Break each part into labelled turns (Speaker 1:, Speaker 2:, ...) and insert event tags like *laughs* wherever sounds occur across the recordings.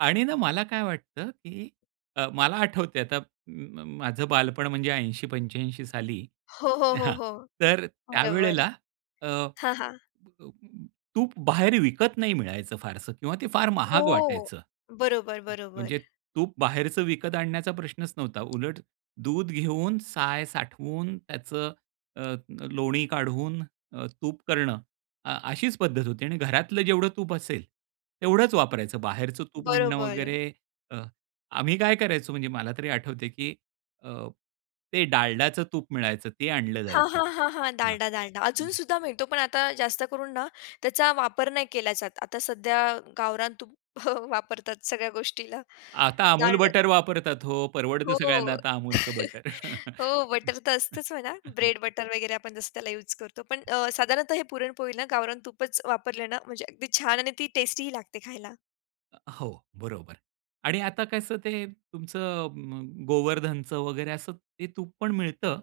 Speaker 1: आणि ना मला काय वाटतं, की अ, मला आठवतंय आता म म माझं बालपण, म्हणजे 80-85 साली
Speaker 2: हो, हो, हो,
Speaker 1: हां,
Speaker 2: हो.
Speaker 1: तर
Speaker 2: बरोबर.
Speaker 1: त्यावेळेला अ,
Speaker 2: हां, हां.
Speaker 1: तूप बाहेर विकत नाही मिळायचं फारसं किंवा ते फार
Speaker 2: हो.
Speaker 1: महाग वाटायचं,
Speaker 2: बरोबर,
Speaker 1: म
Speaker 2: बरोबर.
Speaker 1: म्हणजे तूप बाहेरचं विकत आणण्याचा प्रश्नच नव्हता. उलट दूध घेऊन साय साठवून त्याचं अ, अ, लोणी काढून अ, तूप करणं अ, अशीच पद्धत होती आणि घरातलं जेवढं तूप असेल, तेवढच वापरायचं. बाहेरचं तूप आणणं
Speaker 2: बरोबर.
Speaker 1: वगैरे अ, आम्ही काय करायचो, म्हणजे मला तरी आठवतंय की अ, ते डालडाचं तूप मिळायचं ते आणलं
Speaker 2: हां,
Speaker 1: जायचं.
Speaker 2: हां, हां, हां,
Speaker 1: हां.
Speaker 2: डालडा, डालडा
Speaker 1: हं.
Speaker 2: अजूनसुद्धा मिळतो, पण आता जास्त करून ना, त्याचा वापर नाही केला जात. आता सध्या गावरान तूप *chuckles* वापरतात सगळ्या गोष्टीला.
Speaker 1: आता अमूल
Speaker 2: डालडा
Speaker 1: बटर वापरतात हो, परवडतं
Speaker 2: हो.
Speaker 1: सगळ्यांना आता अमूलचं
Speaker 2: *laughs*
Speaker 1: बटर.
Speaker 2: हो, बटर तर असतच म्हणा,
Speaker 1: *laughs*
Speaker 2: ब्रेड बटर वगैरे आपण जसं त्याला युज करतो, पण अ, साधारणतः हे पुरणपोळीला गावरान तूपच वापरलं ना, म्हणजे अगदी छान आणि ती टेस्टीही लागते खायला.
Speaker 1: अ, हो, बरोबर आणि आता कसं ते तुमचं म गोवर्धनचं वगैरे असं ते तूप पण मिळतं.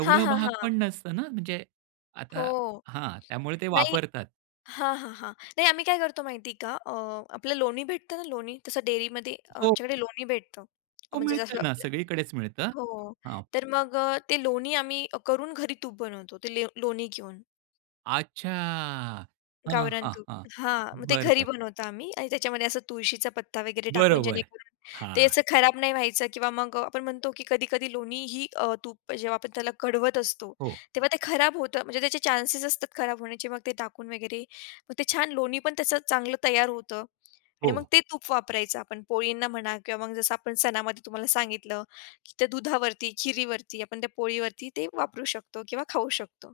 Speaker 2: हां, हां,
Speaker 1: महाग पण
Speaker 2: हां.
Speaker 1: नसतं ना, म्हणजे
Speaker 2: हो,
Speaker 1: आता हां, त्यामुळे ते
Speaker 2: नाही.
Speaker 1: वापरतात.
Speaker 2: हां, हां, हां, नाही. आम्ही काय करतो माहितीये का? अ, आपलं लोणी भेटतं ना लोणी, तसं डेअरीमध्ये
Speaker 1: हो.
Speaker 2: आमच्याकडे लोणी भेटतं.
Speaker 1: हो,
Speaker 2: म्हणजे जसं
Speaker 1: मिळतंय ना,
Speaker 2: आपलं
Speaker 1: सगळीकडेच मिळतं.
Speaker 2: हो,
Speaker 1: हां.
Speaker 2: तर मग अ, ते लोणी आम्ही करून घरी तूप बनवतो ते ले लोणी घेऊन.
Speaker 1: अच्छा. हां,
Speaker 2: गावरान
Speaker 1: हां,
Speaker 2: तूप,
Speaker 1: हां.
Speaker 2: हां, मग ते
Speaker 1: बरं,
Speaker 2: घरी
Speaker 1: बरं.
Speaker 2: बनवतो आम्ही आणि त्याच्यामध्ये असा तुळशीचा पत्ता वगैरे टाकून,
Speaker 1: बरोबर.
Speaker 2: जेणेकरून ते
Speaker 1: हां.
Speaker 2: असं खराब नाही व्हायचं किंवा मग आपण म्हणतो, की कधी-कधी लोणी ही अ, तूप जेव्हा आपण त्याला कढवत असतो,
Speaker 1: हो.
Speaker 2: तेव्हा ते खराब होतं, म्हणजे त्याचे चांसेस असतात खराब होण्याचे, मग ते टाकून वगैरे मग ते छान लोणी पण त्याचं चांगलं तयार होतं आणि मग
Speaker 1: हो.
Speaker 2: ते तूप वापरायचं आपण पोळींना म्हणा किंवा मग जसं आपण सणामध्ये तुम्हाला सांगितलं, की त्या दुधावरती, खिरीवरती आपण त्या पोळीवरती ते वापरू शकतो किंवा खाऊ शकतो.